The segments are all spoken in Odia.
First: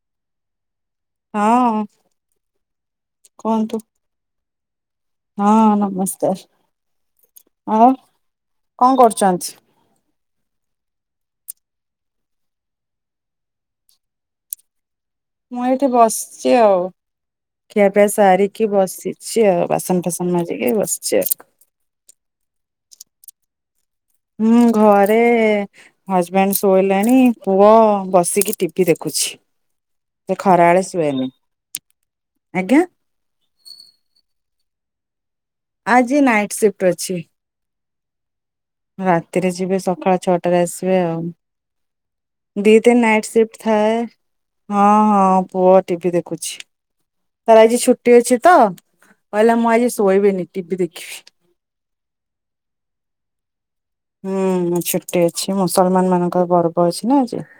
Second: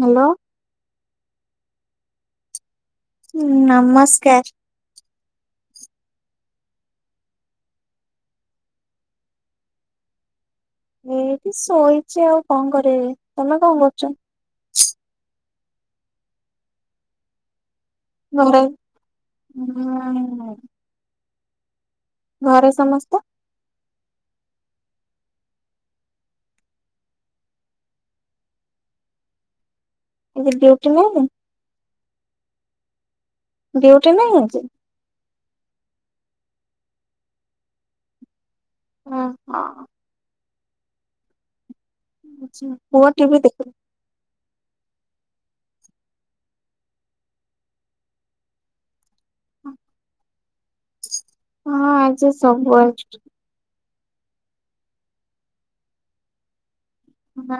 ହ୍ୟାଲୋ ହଁ ହୁଁ କୁହନ୍ତୁ ନମସ୍କାର। ହଁ ନମସ୍କାର ଆଉ କଣ କରୁଛନ୍ତି? ଏଇଠି ଶୋଇଛି ଆଉ କଣ କରିବି ତମେ କଣ କରୁଛ? ମୁଁ ଏଇଠି ବସିଛି ଆଉ। ଖିଆପିଆ ଘରେ ସାରିକି ବସିଛି ଆଉ ବାସନ ଫାସନ ହୁଁ ମାଜିକି ବସିଛି ଆଉ। ଘରେ ସମସ୍ତ ହୁଁ ଘରେ ହଜବେଣ୍ଡ ଶୋଇଲାଣି ପୁଅ ବସିକି ଟିଭିି ଦେଖୁଛି। ସେ ଆଜି ଖରାବେଳେ ଡ୍ୟୁଟି ନାଇଁ ଶୁଏନି ଆଜ୍ଞା ଡ୍ୟୁଟି ନାହିଁ ଆଜି? ଆଜି ନାଇଟ୍ ସିଫ୍ଟ ଅଛି। ହଁ ରାତିରେ ହଁ ଯିବେ ସକାଳ ଛଅଟାରେ ଆସିବେ ଆଉ। ଦି ଟା ପୁଅ ନାଇଟ୍ ଟିଭି ସିଫ୍ଟ ଦେଖୁଛି। ଥାଏ ହଁ ହଁ ପୁଅ ଟିଭି ଦେଖୁଛି। ତାର ଆଜି ଛୁଟି ଅଛି ତ କହିଲା ମୁଁ ଆଜି ଶୋଇବିନି ଟିଭି ଦେଖି ହଁ ଆଜି ସବୁ ଆଡ଼େ ଛୁଟି। ହୁଁ ଛୁଟି ଅଛି ମୁସଲମାନ ମାନଙ୍କର ପର୍ବ ଅଛି ନା ଆଜି। ହଁ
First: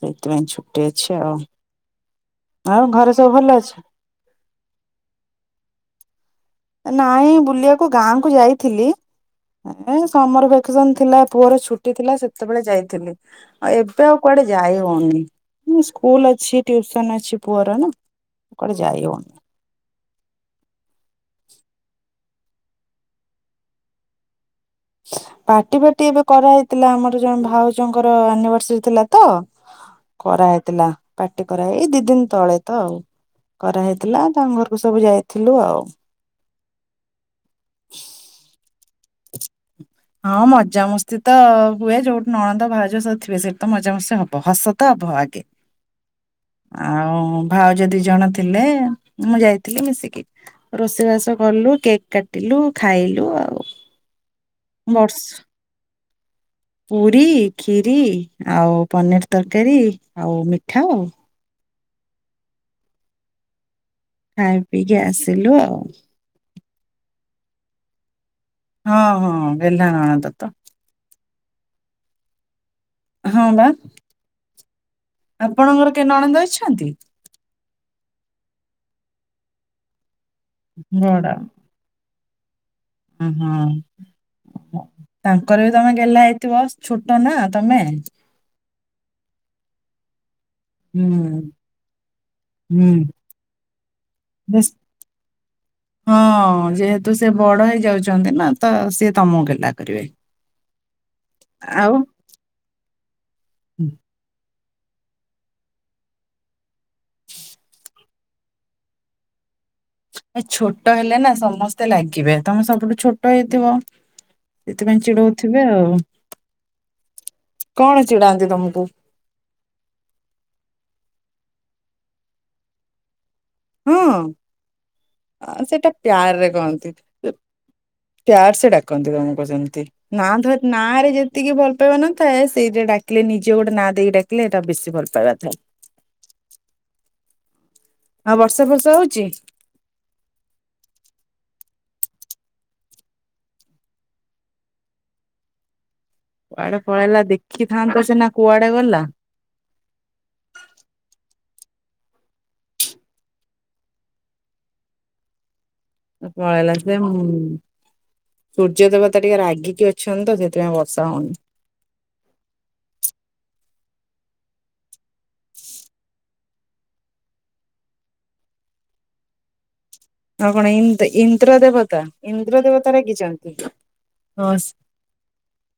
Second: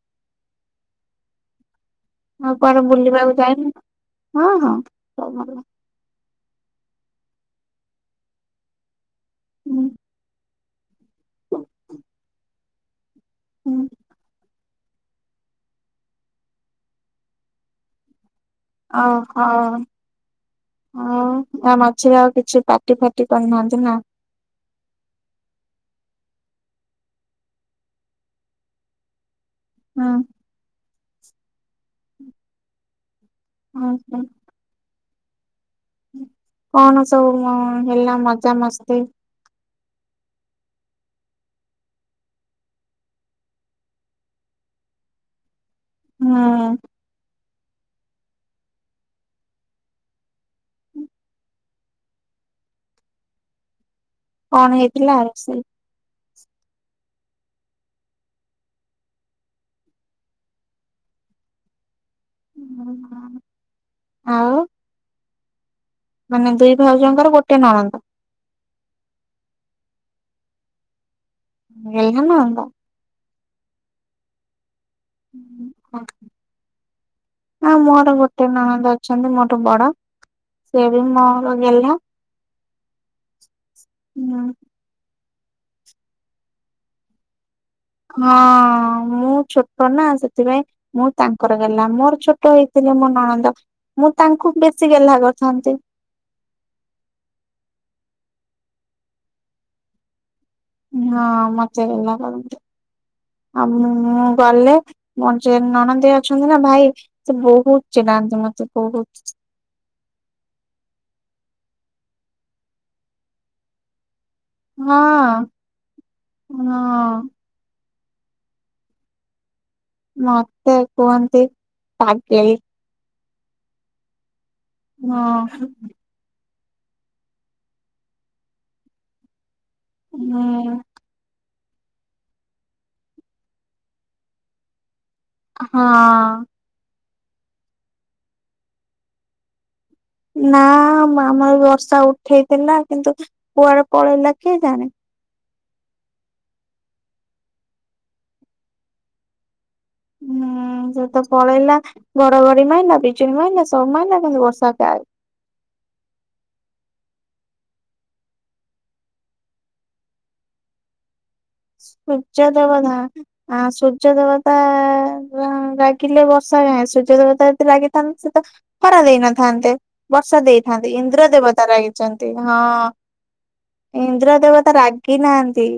ସେଇଥିପାଇଁ ଛୁଟି ଅଛି ଆଉ। ଆଉ କୁଆଡେ ଘରେ ସବୁ ବୁଲିବାକୁ ଭଲ ଯାଇନ ଅଛି? ହଁ ହଁ ସବୁ ଭଲ। ନାଇଁ ବୁଲିବାକୁ ଗାଁକୁ ଯାଇଥିଲି ହୁଁ ଏ ସମର ଭେକେସନ ଥିଲା ପୁଅର ଛୁଟି ଥିଲା ସେତେବେଳେ ଯାଇଥିଲି। ଆଉ ହୁଁ ଏବେ ଆଉ କୁଆଡେ ଯାଇ ହଉନି ସ୍କୁଲ ଅଛି ଟ୍ୟୁସନ ଅଛି ପୁଅର ନା। କୁଆଡେ ଯାଇ ଓ ହଉନି। ହୋ। ହଁ ଆ ମଝିରେ ଆଉ କିଛି ପାଟି ଫାଟି କରିନାହାନ୍ତି ନା? ପାର୍ଟି ଫାଟି ଏବେ କରାହେଇଥିଲା ଆମର ଜଣେ ଭାଉଜଙ୍କର ଆନିଭର୍ସରୀ ଥିଲା ତ। ହଁ। କରାହେଇଥିଲା ପାର୍ଟି କରାହେଇ ଦି ଦିନ ତଳେ ତ ଆଉ ହଁ କରାହେଇଥିଲା ତାଙ୍କ ଘରକୁ ସବୁ ଯାଇ ଥିଲୁ ଆଉ। କଣ ସବୁ ଅ-ଅ ହେଲା ମଜା ମସ୍ତି। ହଁ ମଜାମସ୍ତି ତ ହୁଏ ଯୋଉଠି ନଣନ୍ଦ ଭାଉଜ ସବୁ ଥିବେ ସେଇଠି ତ ମଜାମସ୍ତି ହବ ହସ ତ ହବ ଆଗେ। ହୁଁ ଆଉ ଭାଉଜ ଦୁଇଜଣ ଥିଲେ ମୁଁ ଯାଇଥିଲି ମିଶିକି ରୋଷେଇବାସ କଲୁ କେକ୍ କାଟିଲୁ ଖାଇଲୁ ଆଉ। କଣ ବର୍ଷ ହେଇଥିଲା ରୁଷେଇ? ପୁରୀ, କ୍ଷୀରି, ଆଉ ପନିର ତରକାରୀ, ଆଉ ମିଠା ଆଉ। ହୁଁ ହ। ଖାଇ ପିଇକି ଆସିଲୁ ଆଉ। ମାନେ ଦୁଇ ଭାଉଜଣଙ୍କର ଗୋଟେ ନଣନ୍ଦ। ହଁ ହଁ ଗେହ୍ଲା ନଣନ୍ଦ ତ। ଗେହ୍ଲା ନଣନ୍ଦ। ହଁ ବା ଆପଣଙ୍କର କେହି ନଣନ୍ଦ ଅଛନ୍ତି? ଆଉ ମୋର ଗୋଟେ ନଣନ୍ଦ ଅଛନ୍ତି ମୋର ବଡ ସେ ବି ମୋର ଗେଲ୍ହା। ହୁଁ ହୁଁ। ତାଙ୍କର ବି ତମେ ଗେହ୍ଲା ହେଇଥିବ ଛୋଟ ନା ତମେ? ହଁ-ଅ-ଅ-ଅ ମୁଁ ଛୋଟ ନା ସେଥିପାଇଁ ମୁଁ ହୁଁ ତାଙ୍କର ଗେହ୍ଲା ମୋର ଛୋଟ ହେଇଥିଲେ ହୁଁ ମୋ ନଣନ୍ଦ ମୁଁ ତାଙ୍କୁ ବେଶୀ ଗେହ୍ଲା କରିଥାନ୍ତି। ହଁ-ଅ-ଅ ଯେହେତୁ ସେ ବଡ ହେଇ ଯାଉଛନ୍ତି ନା ତ ସିଏ ତମକୁ ଗେହ୍ଲା କରିବେ। ହଁ ମତେ ଆଉ ଗେଲ କରନ୍ତି। ଆଉ ମୁଁ ଗଲେ ମୋର ଯେ ନଣନ୍ଦେଇ ଅଛନ୍ତି ନା ଭାଇ ସେ ବହୁତ ଚିଡ଼ାନ୍ତି ମତେ ବହୁତ। ଏ ଛୋଟ ହେଲେ ନା ସମସ୍ତେ ଲାଗିବେ ତମେ ସବୁଠୁ ଛୋଟ ହେଇଥିବ। ସେଥିପାଇଁ ହଁ। ଚିଡଉଥିବେ ଆଉ। ହଁ କଣ ଚିଡାନ୍ତି ତମକୁ? ମୋତେ କୁହନ୍ତି ପାଗେଳି। ହଁ ଆ ହଁ ସେଇଟା ପ୍ୟାରରେ କହନ୍ତି। ପ୍ୟାର ସେ ଡାକନ୍ତି ତମକୁ ସେମିତି। ତି ନା ଧ ହୁଁ ନାଁରେ ଯେତିକି ଭଲ ଭଲ ପାଇବା ନଥାଏ ସେଇଟା ଡାକିଲେ ନିଜେ ଗୋଟେ ନାଁ ଦେଇକି ଡାକିଲେ ଏଟା ବେଶୀ ଭଲ ପାଇବା ଥାଏ। ହଁ। ଆଉ ବର୍ଷା ଫର୍ଷା ହଉଛି? ନା ଆମର ବର୍ଷା ଉଠେଇଥିଲା କିନ୍ତୁ କୁଆଡେ ପଳେଇଲା କିଏ ଜାଣେ? କୁଆଡେ ପଳେଇଲା ଦେଖିଥାନ୍ତ ସିନା କୁଆଡେ ଗଲା। ହୁଁ ସେତ ପଳେଇଲା ଘଡ ଘଡି ମାଇଲା ବିଜୁଳି ମାଇଲା ସବୁ ମାଇଲା କିନ୍ତୁ ବର୍ଷା ଗାଏବ। ପଳେଇଲା ସେ-ଏ-ଏମ୍। ସୂର୍ଯ୍ୟ ଦେବତା ଟିକେ ରାଗିକି ଅଛନ୍ତି ତ ସେଥିପାଇଁ ବର୍ଷା ହଉନି। ସୂର୍ଯ୍ୟ ଦେବତା ଆ ସୂର୍ଯ୍ୟ ଦେବତା-ଆ-ଆ-ଆ ରାଗିଲେ ବ ର୍ଷା ନାଇ ସୂର୍ଯ୍ୟଦେବତା ଯଦି ରହିଥାନ୍ତେ ସେ ତ ଖରା ଦେଇନଥାନ୍ତେ। ବର୍ଷା ଆଉ କଣ ଦେଇଥାନ୍ତି ଇନ୍ଦ ଇନ୍ଦ୍ର ଦେବତା ରାଗିଛନ୍ତି ଇନ୍ଦ୍ର ହଁ। ଦେବତା ରାଗିଛନ୍ତି ଇନ୍ଦ୍ର ହଁ ଦେବତା ରାଗିନାହାନ୍ତି।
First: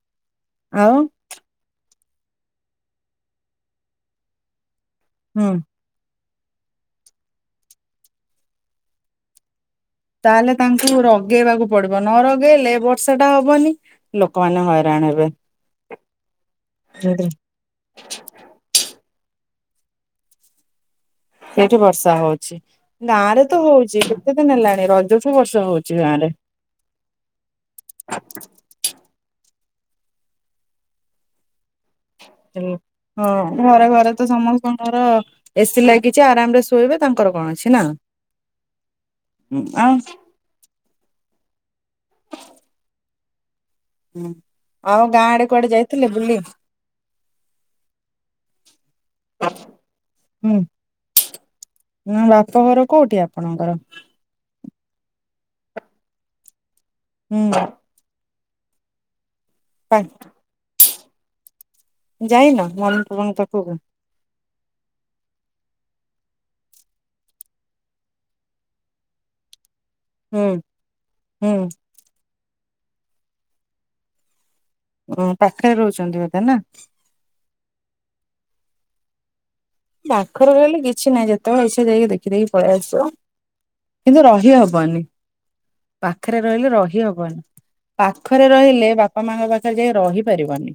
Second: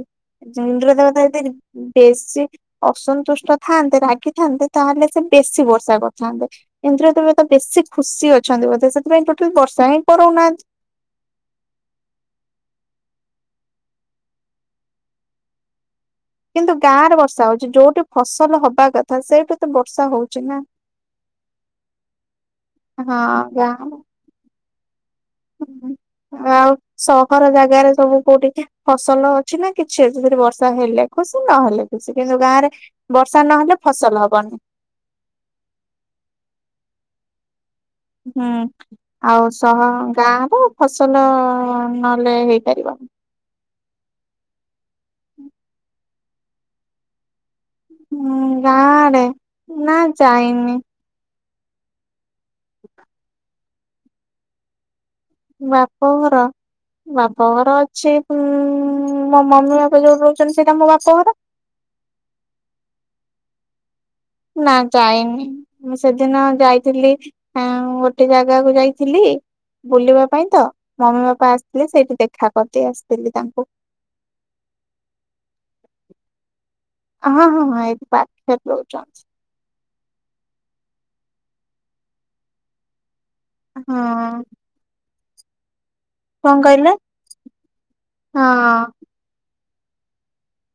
ଜିନ୍ଦ୍ର ଆଉ ଦେବତା ଯଦି ବେଶୀ ଅସନ୍ତୁଷ୍ଟ ଥାନ୍ତେ ରାଗିଥାନ୍ତେ ତାହେଲେ ସେ ହୁଁ ବେଶୀ ବର୍ଷା କରିଥାନ୍ତେ। ଇନ୍ଦ୍ର ଦେବତା ବେଶୀ ଖୁସି ଅଛନ୍ତି ବୋଧେ ସେଥିପାଇଁ ଟୋଟାଲ ବର୍ଷା ହଁ ତାହେଲେ ତାଙ୍କୁ ରଗେଇବାକୁ ପଡିବ ନରଗେଇଲେ ବର୍ଷାଟା ହବନି। ଲୋକମାନେ ହଇରାଣ ହେବେ। କିନ୍ତୁ ଗାଁରେ ବର୍ଷା ହଉଛି ଯୋଉଠି ଫସଲ ହବା କଥା ସେଇଠି ତ ବର୍ଷା ହଉଛି ନା। ସେଇଠି ବର୍ଷା ହଉଛି। ହଁ ଗାଁରେ ତ ହଉଛି କେତେ ଦିନି ହେଲାଣି ର ହୁଁ ଆଉ ସହର ଜାଗାରେ ସବୁ କୋଉଠିି ଫସଲ ଅଛି ନା କିଛି ଅଛି ସେଠି ବର୍ଷା ହେଲେ ଖୁସି ନହେଲେ ଖୁସି କିନ୍ତୁ ଗାଁରେ ବର୍ଷା ନହେଲେ ଫସଲ ହବନି। ଙ୍କର ଏସି ଲାଗିଛି ଆରାମରେ ଶୋଇବେ ତାଙ୍କର କଣ ଅଛି ନା? ହୁଁ ଆଉ ସହ ଗାଁ ର ଫସଲ ନହେଲେ ହେଇପାରିବନି। ଆଉ ଗାଁ ଆଡେ କୁଆଡେ ଯାଇଥିଲେ ବୁଲି? ହୁଁ ଗାଁ ଆଡେ ନା ଯାଇନି। ଉଁ ବାପଘର କୋଉଠି ଆପଣଙ୍କର? ବାପଘର ହୁଁ ବାପଘର ଅଛି ଉଁ ମୋ ମମି ପା ବାପା ଯୋଉର ଛନ୍ତି ସେଇଟା ମୋ ବାପଘର। ଯାଇନ ମମି ବାବାଙ୍କ ପାଖକୁ? ନା ଯାଇନି। ମୁଁ ସେଦିନ ଯାଇଥିଲି ଆଁ ଗୋଟେ ଜାଗାକୁ ଯାଇଥିଲି। ବୁଲିବା ପାଇଁ ତ ହୁଁ ମମି ବାପା ହୁଁ ଆସିଥିଲେ ସେଇଠି ଦେଖା କରିଦେଇ ଆସିଥିଲି ତାଙ୍କୁ। ଓ ପାଖରେ ରହୁଛନ୍ତି ବୋଧେ ନା? ହଁ ହଁ ହଁ ଏଇଠି ପାଖରେ ରହୁଛନ୍ତି। ପାଖରେ ରହିଲେ କିଛି ନାଇଁ ଯେତେବେଳେ ଇଛା ଯାଇକି ଦେଖି ଦେଇକି ପଳେଇ ଆସିବ, ହଁ କିନ୍ତୁ ରହିହ ବନି ପାଖରେ କଣ ରହିଲେ କହିଲେ ରହିହବନି। ପାଖରେ ହଁ। ରହିଲେ ବା ବାପା ମାଙ୍କ ପାଖରେ ଯାଇ ରହିପାରିବନି।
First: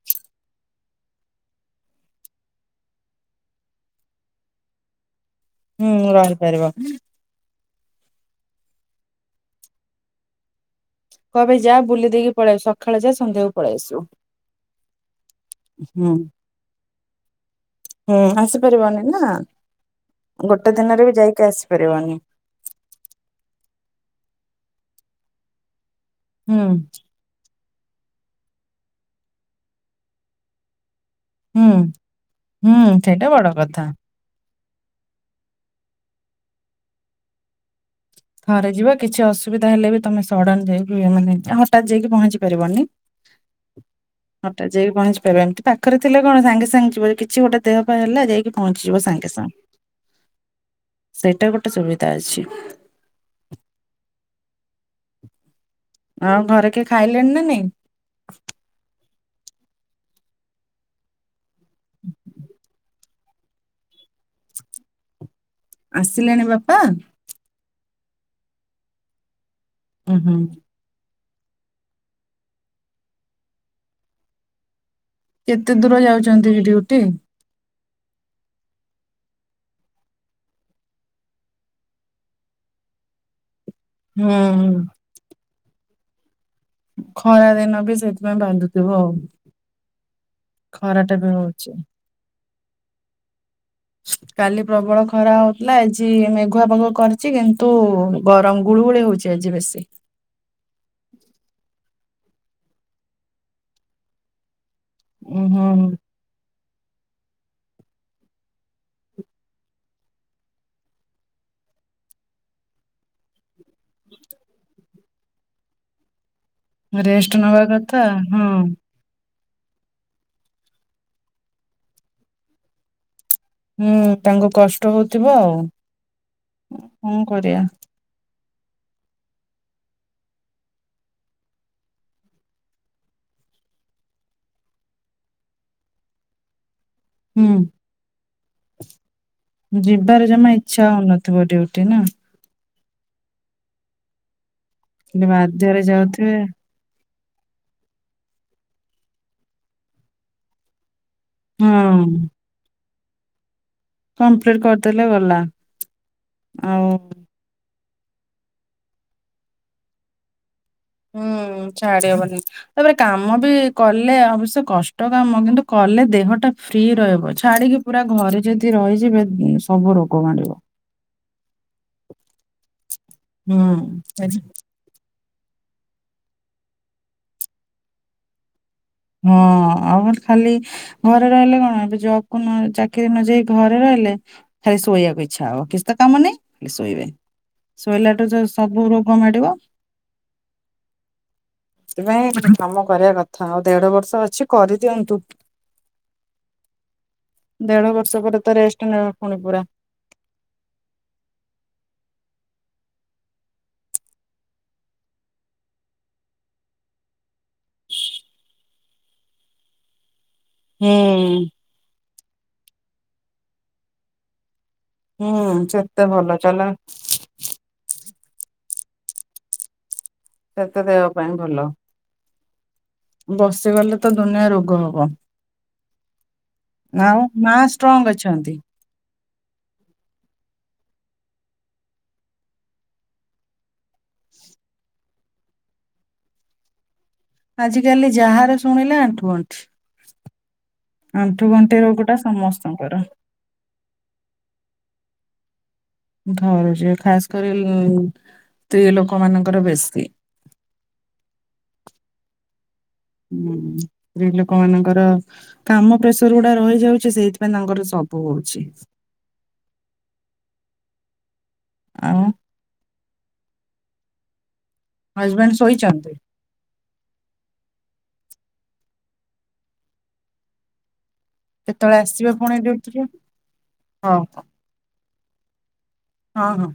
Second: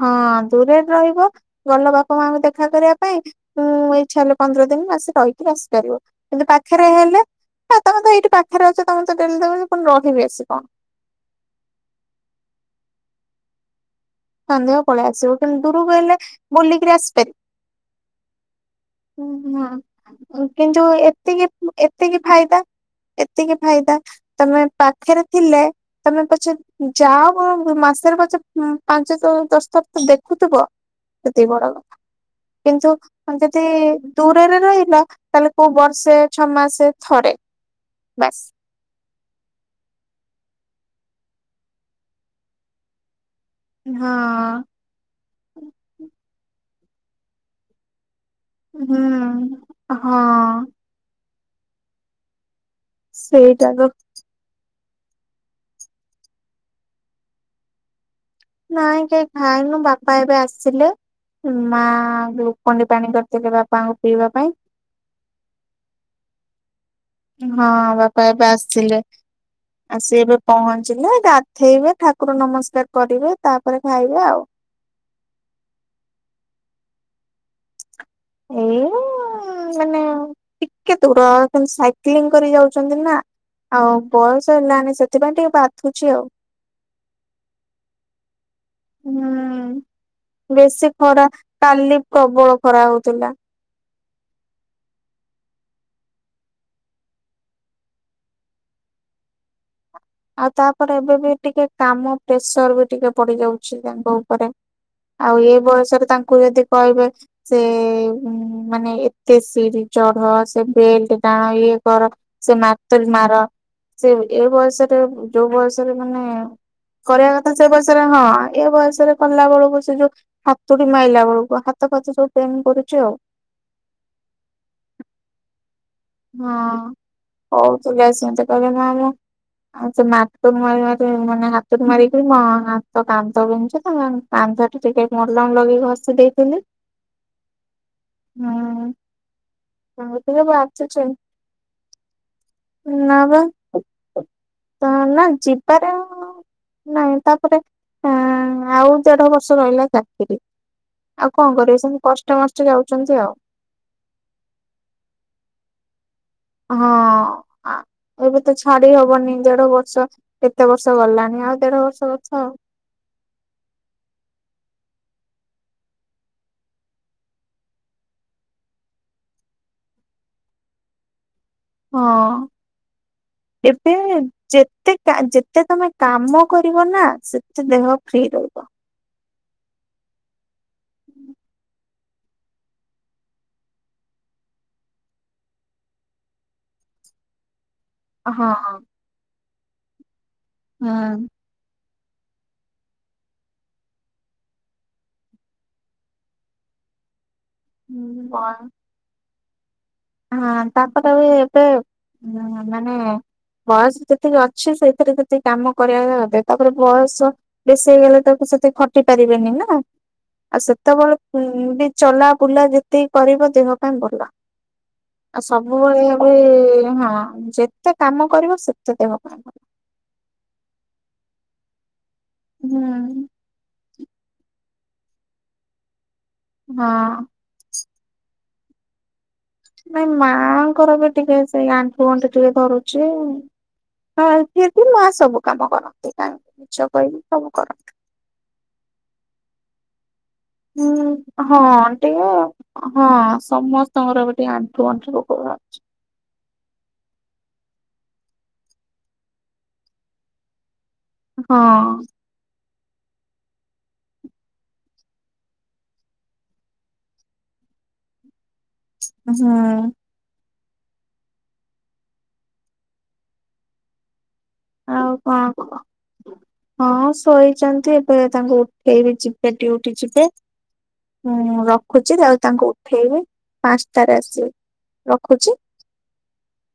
ହଁ ଦୂରରେ ରହିବ ଗଲ ବାପା ମାଙ୍କୁ ଦେଖା କରିବା ପାଇଁ। ଉଁ ଇଚ୍ଛା ହେଲେ ପନ୍ଦର ଦିନି ମାସେ ରହି କିରି ହୁଁ ଆସିପାରିବ କିନ୍ତୁ ରହିପାରିବ ପାଖରେ ହେଲେ ହଁ ତମେ ତ ଏଇଠି ପାଖରେ ଅଛ। ତମେ ତ ଡେଲି ଦେଖୁଛି ପୁଣି ରହିିବି ଆସି କଣ। କହିବେ ଯା ବୁଲି ଦେଇକି ପଳେଇ ଆସୁ ସକାଳେ ଯା ସନ୍ଧ୍ୟାକୁ ପଳେଇ ଆସୁବୁ। ସନ୍ଧ୍ୟାକୁ ପଳେଇ ଆସିବୁ। କିନ୍ତୁ ଦୂରକୁ ହେଲେ ବୁଲିକିରି ଆସିପାରିବୁ। ହୁଁ ଆସିପାରିବନି ନା ଉଁ ହୁଁ ଗୋଟେ କିନ୍ତୁ ଦିନରେ ବି ଯାଇକି ଏତିକି ଆସିପାରିବନି। ଏତିକି ଫାଇଦା ଏତିକି ଫାଇଦା ତମେ ପାଖରେ ଥିଲେ ତମେ ପଛେ ହୁଁ ଯାଅ [unintelligible] ମାସରେ ପଛେ ପାଞ୍ଚ ଦଶଥର ତ ଦେଖୁଥିବ। ସେତିକି ହୁଁ ବଡ କଥା ହୁଁ କିନ୍ତୁ ସେଇଟା ବଡ ଯଦି କଥା। ଦୂରରେ ରହିଲ ତାହେଲେ କୋଉ ବର୍ଷେ ଛଅ ମାସେ ଥରେ ବାସ ଘରେ ଯିବ କିଛି ଅସୁବିଧା ହେଲେ ବି ତମେ ସଡ଼ନ ଯାଇକି ମାନେ ହଠାତ୍ ଯାଇକି ପହଞ୍ଚି ପାରିବନି। ହଁ। ହଠାତ୍ ଯାଇକି ପହଞ୍ଚିପାରିବନି ଏମିତି ପାଖରେ ଥିଲେ କଣ ସାଙ୍ଗେ ସାଙ୍ଗେ ଯିବ କିଛି ଗୋଟେ ଦେହ ପା ହେଲା ଯାଇକି ପହଞ୍ଚିଯିବ ହୁଁ ସାଙ୍ଗେ ସାଙ୍ଗେ। ହଁ। ସେଇଟା ଗୋଟେ ସୁବିଧା ଅଛି। ସେଇଟା ତ। ଆଉ ଘରେ କିଏ ଖାଇଲେଣି ନା ନେଇଁ? ନାଇଁ କେଇ ଖାଇନୁ ବାପା ଏବେ ଆସିଲେ ମା ଗ୍ଲୁକୋଣ୍ଡି ପାଣି କରିଥିଲେ ବାପାଙ୍କୁ ପିଇବା ପାଇଁ। ଆସିଲେଣି ବାପା? ହଁ ବାପା ଏବେ ଆସିଲେ, ଉୁଁ ଆସି ଏବେ ହୁଁ ପହଁ ଞ୍ଚିଲେ ଗାଧେଇବେ ଠାକୁର ନମସ୍କାର କରିବେ ତାପରେ ଖାଇବେ ଆଉ କେତେ ଦୂର ଯାଉଛନ୍ତି କି ଡିଉଟି? ଏଇ ମାନେ ଟିକେ ଦୂର କିନ୍ତୁ ସାଇକ୍ଲିଂ କରି ଯାଉଛନ୍ତି ନା। ଆଉ ହୁଁ ବୟସ ହୁଁ। ହେଲାନି ସେଥିପାଇଁ ଟିକେ ବାଧୁଛି ଆଉ। ଖରା ଦିନ ବି ସେଇଥିପାଇଁ ବାଧୁ ଥିବ ଆଉ ହୁଁ। ବେଶୀ ଖରାଟା ଖରା ବି ହୋଉଛି। କାଲି ପ୍ରବଳ ଖରା ହଉଥିଲା। କାଲି ପ୍ରବଳ ଖରା ହଉଥିଲା, ଆଜି ଏ ମେଘୁଆ ପାଗ କରିଛି କିନ୍ତୁ ଗରମ ଗୁଳୁଗୁଳି ହଉଛି। ତେଜ୍ ବେଶୀ। ଆଉ ତାପରେ ଏବେ ବି ଟିକେ କାମ ପ୍ରେସର ବି ଟିକେ ପଡ଼ି ଯାଉଛି ତାଙ୍କ ଉପରେ। ଆଉ ଉଁ ଏ ହୁଁ ବୟସରେ ତାଙ୍କୁ ଯଦି କହିବେ ସେ ମାନେ ଏତେ ସିରି ଚୂଢ ସେ ବେଲ୍ଟ ଟାଣ ଇଏ କର। ସେ ମାର୍ତୁଲ ମାର ସେ ଏ ବୟସରେ ଯୋଉ ବୟସରେ ମାନେ କରିବା କଥା ସେ ବୟସରେ ହଁ ଏ ବୟସରେ କଲା ବେଳକୁ ସେ ଯୋଉ ହାତୁଡ଼ି ମାଇଲା ବେଳକୁ ହାତ ଫାତ ସବୁ ପେନ୍ କରୁଛି ଆଉ। ହୁଁ ତାଙ୍କୁ କଷ୍ଟ ହୋଉଥିବ ଆଉ। ହଁ କଣ କରିବା ହଉ ତୁ ଯାଆ [unintelligible] ଆଉ ସେ ମାର୍ତୁଲ ମାରି ମାରି ମାନେ ହାତୁଡ଼ି ମାରିକି ମୋ ହାତ କାନ୍ଧ ବିନ୍ଧୁଛି [unintelligible] କାନ୍ଧଠି ଟିକେ ମଲମ୍ ଲଗେଇ ଘଷି ଦେଇଥିଲି। ହୁଁ ହୁଁ। ଯିବାରେ ଟିକେ ଜମା ଇଛା ବାଛୁଛି ହୋଉନଥିବ ଡ୍ୟୁଟି ନା। ନା ବା ତ ନା ହେଲେ ବାଧ୍ୟରେ ଯିବାରେ ଯାଉଥିବେ [unintelligible] ନାଇଁ ତାପରେ ଅଁ ଆଉ ଦେଢ଼ ବର୍ଷ ରହିଲା ଚାକିରି। ଆଉ କଣ କରିବେ ସେମତି ହଁ କଷ୍ଟେ ମଷ୍ଟେ ଯାଉଛନ୍ତି ଆଉ। କମ୍ପ୍ଲିଟ୍ କରିଦେଲେ ଗଲା। ଆଉ ହଁ ଆ ଏବେ ତ ଛାଡ଼ି ହବନି ଦେଢ଼ ବର୍ଷ କେ ତେ ବର୍ଷ ହୁଁ ଗଲାଣି ଆଉ ଦେଢ଼ ଛାଡି ବର୍ଷ ହବନି କଥା ଆଉ। ତାପରେ କାମ ବି କଲେ ଅବଶ୍ୟ କଷ୍ଟ କାମ, କିନ୍ତୁ କଲେ ଦେହଟା ଫ୍ରି ରହିବ ଛାଡ଼ିକି ପୁରା ଘରେ ଯଦି ରହିଯିବେ ଗୁଁ ସବୁ ରୋଗ ମାଡ଼ିବ। ହଁ ଏବେ ହୁଁ ଯେ ତେ କା ଯେତେ ତମେ କାମ କରିବ ନା ସେତେ ଦେହ ଫ୍ରି ରହିବ। ହଁ ଆଉ ନହେଲେ ଖାଲି ଘରେ ରହିଲେ କଣ ଏବେ ଜବ୍ କୁ ନ ଚାକିରି ନ ଯାଇ ଘରେ ରହିଲେ। ଖାଲି ଶୋଇବାକୁ ଇଚ୍ଛା ହବ କିଛି ତ କାମ ନାଇଁ ଖାଲି ଶୋଇବେ। ଶୋଇଲାଠୁ ଯୋଉ ହଁ ସବୁ ରୋଗ ମାଡ଼ିବ। ହଁ। କି ନାଇଁ କରିବା କଥା ଆଉ ଦେଢ଼ବର୍ଷ ଅଛି କରିଦିଅନ୍ତୁ। ଦେଢ଼ ବର୍ଷ ପରେ ତ ରେଷ୍ଟ ନେବା ପୁଣି ପୁରା। ହଁ ତାପରେ ବି ଏବେ [unintelligible] ମାନେ ବୟସ ଯେତିକି ଅଛି ସେଇଥିରେ ଯେତିକି କାମ କରିବା [unintelligible] ତାପରେ ବୟସ ବେଶୀ ହେଇଗଲେ [unintelligible] ସେତେ ଖଟି ପାରିବେନି ନା। ଆଉ ହୁଁ। ସେତେବେଳେ ଉଁ ବି ଚଲା ବୁଲା ଯେତିକି କରିବ ଦେହ ପାଇଁ ଭଲ। ହୁଁ ଆଉ ସେତେ ଭଲ ସବୁବେଳେ ଚଲା [unintelligible] ହଁ ଯେତେ କାମ କରିବ ସେତେ ଦେହ ପା ଭଲ୍ ସେତେ ଦେହ ପାଇଁ ଭଲ। ହୁଁ। ବସିଗଲେ ତ ଦୁନିଆ ରୋଗ ହବ ହଁ ନା ଆଉ ମା ସ୍ ଷ୍ଟ୍ରଙ୍ଗ ଅଛନ୍ତି? ନାଇଁ ମାଆଙ୍କର ବି ଟିକେ ସେଇ ଆଣ୍ଠୁ ଗଣ୍ଠି ଟିକେ ଧରୁଛି। ହଁ କୀନ୍ତୁ ମା ସବୁ କାମ କରନ୍ତି କାହିଁକି ମିଛ କହିବି [unintelligible] ଆଜି କାଲି ଯାହାର ଶୁଣିଲେ ଆଣ୍ଠୁ ଗଣ୍ଠି। ଆଣ୍ଠୁ ଉଁ ହଁ ଗଣ୍ଠି ରୋଗ ଟା ଟିକେ ସମସ୍ତଙ୍କର। ହଁ ସମସ୍ତଙ୍କର ବି ଟିକେ ଆଣ୍ଠୁ ଆଣ୍ଠୁ ରୋଗ ବାହାରୁଛି। ଧରୁଛି ଖାସ କରି ସ୍ତ୍ରୀ ଲୋକ ମାନଙ୍କର ବେଶୀ। ହଁ। ହୁଁ ସ୍ତ୍ରୀ ଲୋକ ମାନଙ୍କର କାମ ପ୍ରେସର ଗୁଡା ରହିଯାଉଛି ସେଇଥିପାଇଁ ତାଙ୍କର ସବୁ ହଉଛି। ହୁଁ। ଆଉ ଆଉ କଣ ହଜବେଣ୍ଡ କୁହ। ଶୋଇଛନ୍ତି ହଁ ଶୋଇଛନ୍ତି ଏବେ ତାଙ୍କୁ ଉଠେଇବି ଯିବେ ଡ୍ୟୁଟି ଯିବେ। ହଁ କେତେବେଳେ ରଖୁଛି ଆସିବେ ଆଉ ପୁଣି ତାଙ୍କୁ ଡ୍ୟୁଟିରୁ ଉଠେଇବି ପାଞ୍ଚଟାରେ ହଉ ହଉ ଆସିବେ ରଖୁଛି। ହଁ ହଁ।